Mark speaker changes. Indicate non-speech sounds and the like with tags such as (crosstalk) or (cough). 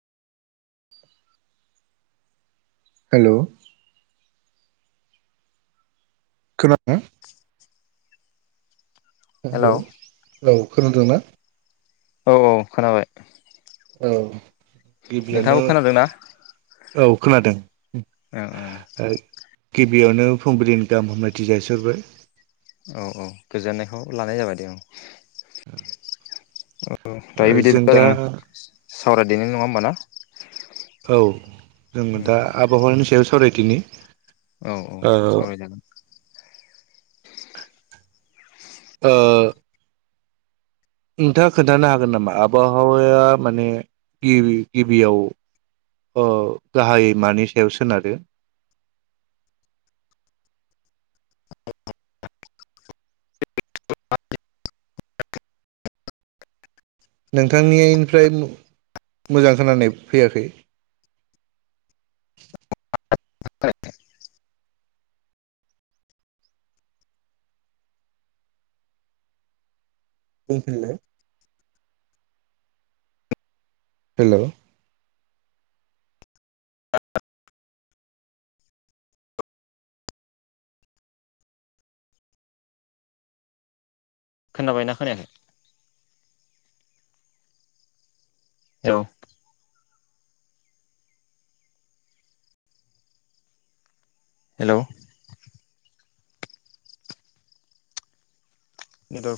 Speaker 1: हेल' खोना ना hello
Speaker 2: hello
Speaker 1: औ खोनोंदों ना?
Speaker 2: औ औ खोनाबाय।
Speaker 1: औ। गिबियावनो
Speaker 2: नोंथाङाबो खोनादों ना?
Speaker 1: औ खोनादों।
Speaker 2: अ अ
Speaker 1: गिबियावनो फुंबिलिनि गाहाम हामलायथि जासिहरबाय।
Speaker 2: औ औ गोजोननायखौ लानाय जाबाय दे औ ओ दायो
Speaker 1: जों
Speaker 2: बिदिबा
Speaker 1: दा
Speaker 2: जोङो सावरायदेनि नङा होमबा ना।
Speaker 1: औ जों दा आबहावानि सायाव सावरायनि। दिनै
Speaker 2: औ औ सावरायगोन।
Speaker 1: ओ नोंथाङा खोन्थानो हागोन नामा आबहावाया माने गिबि गिबियाव ओ गाहायै मानि सायाव सोनारो
Speaker 2: (inaudible) (inaudible)
Speaker 1: नोंथांनिनिफ्राय मोजां खोनानाय फैयाखै
Speaker 2: (inaudible)
Speaker 1: बुंफिनलाय हेलौ
Speaker 2: खोनाबाय ना खोनायाखै औ हेलौ द'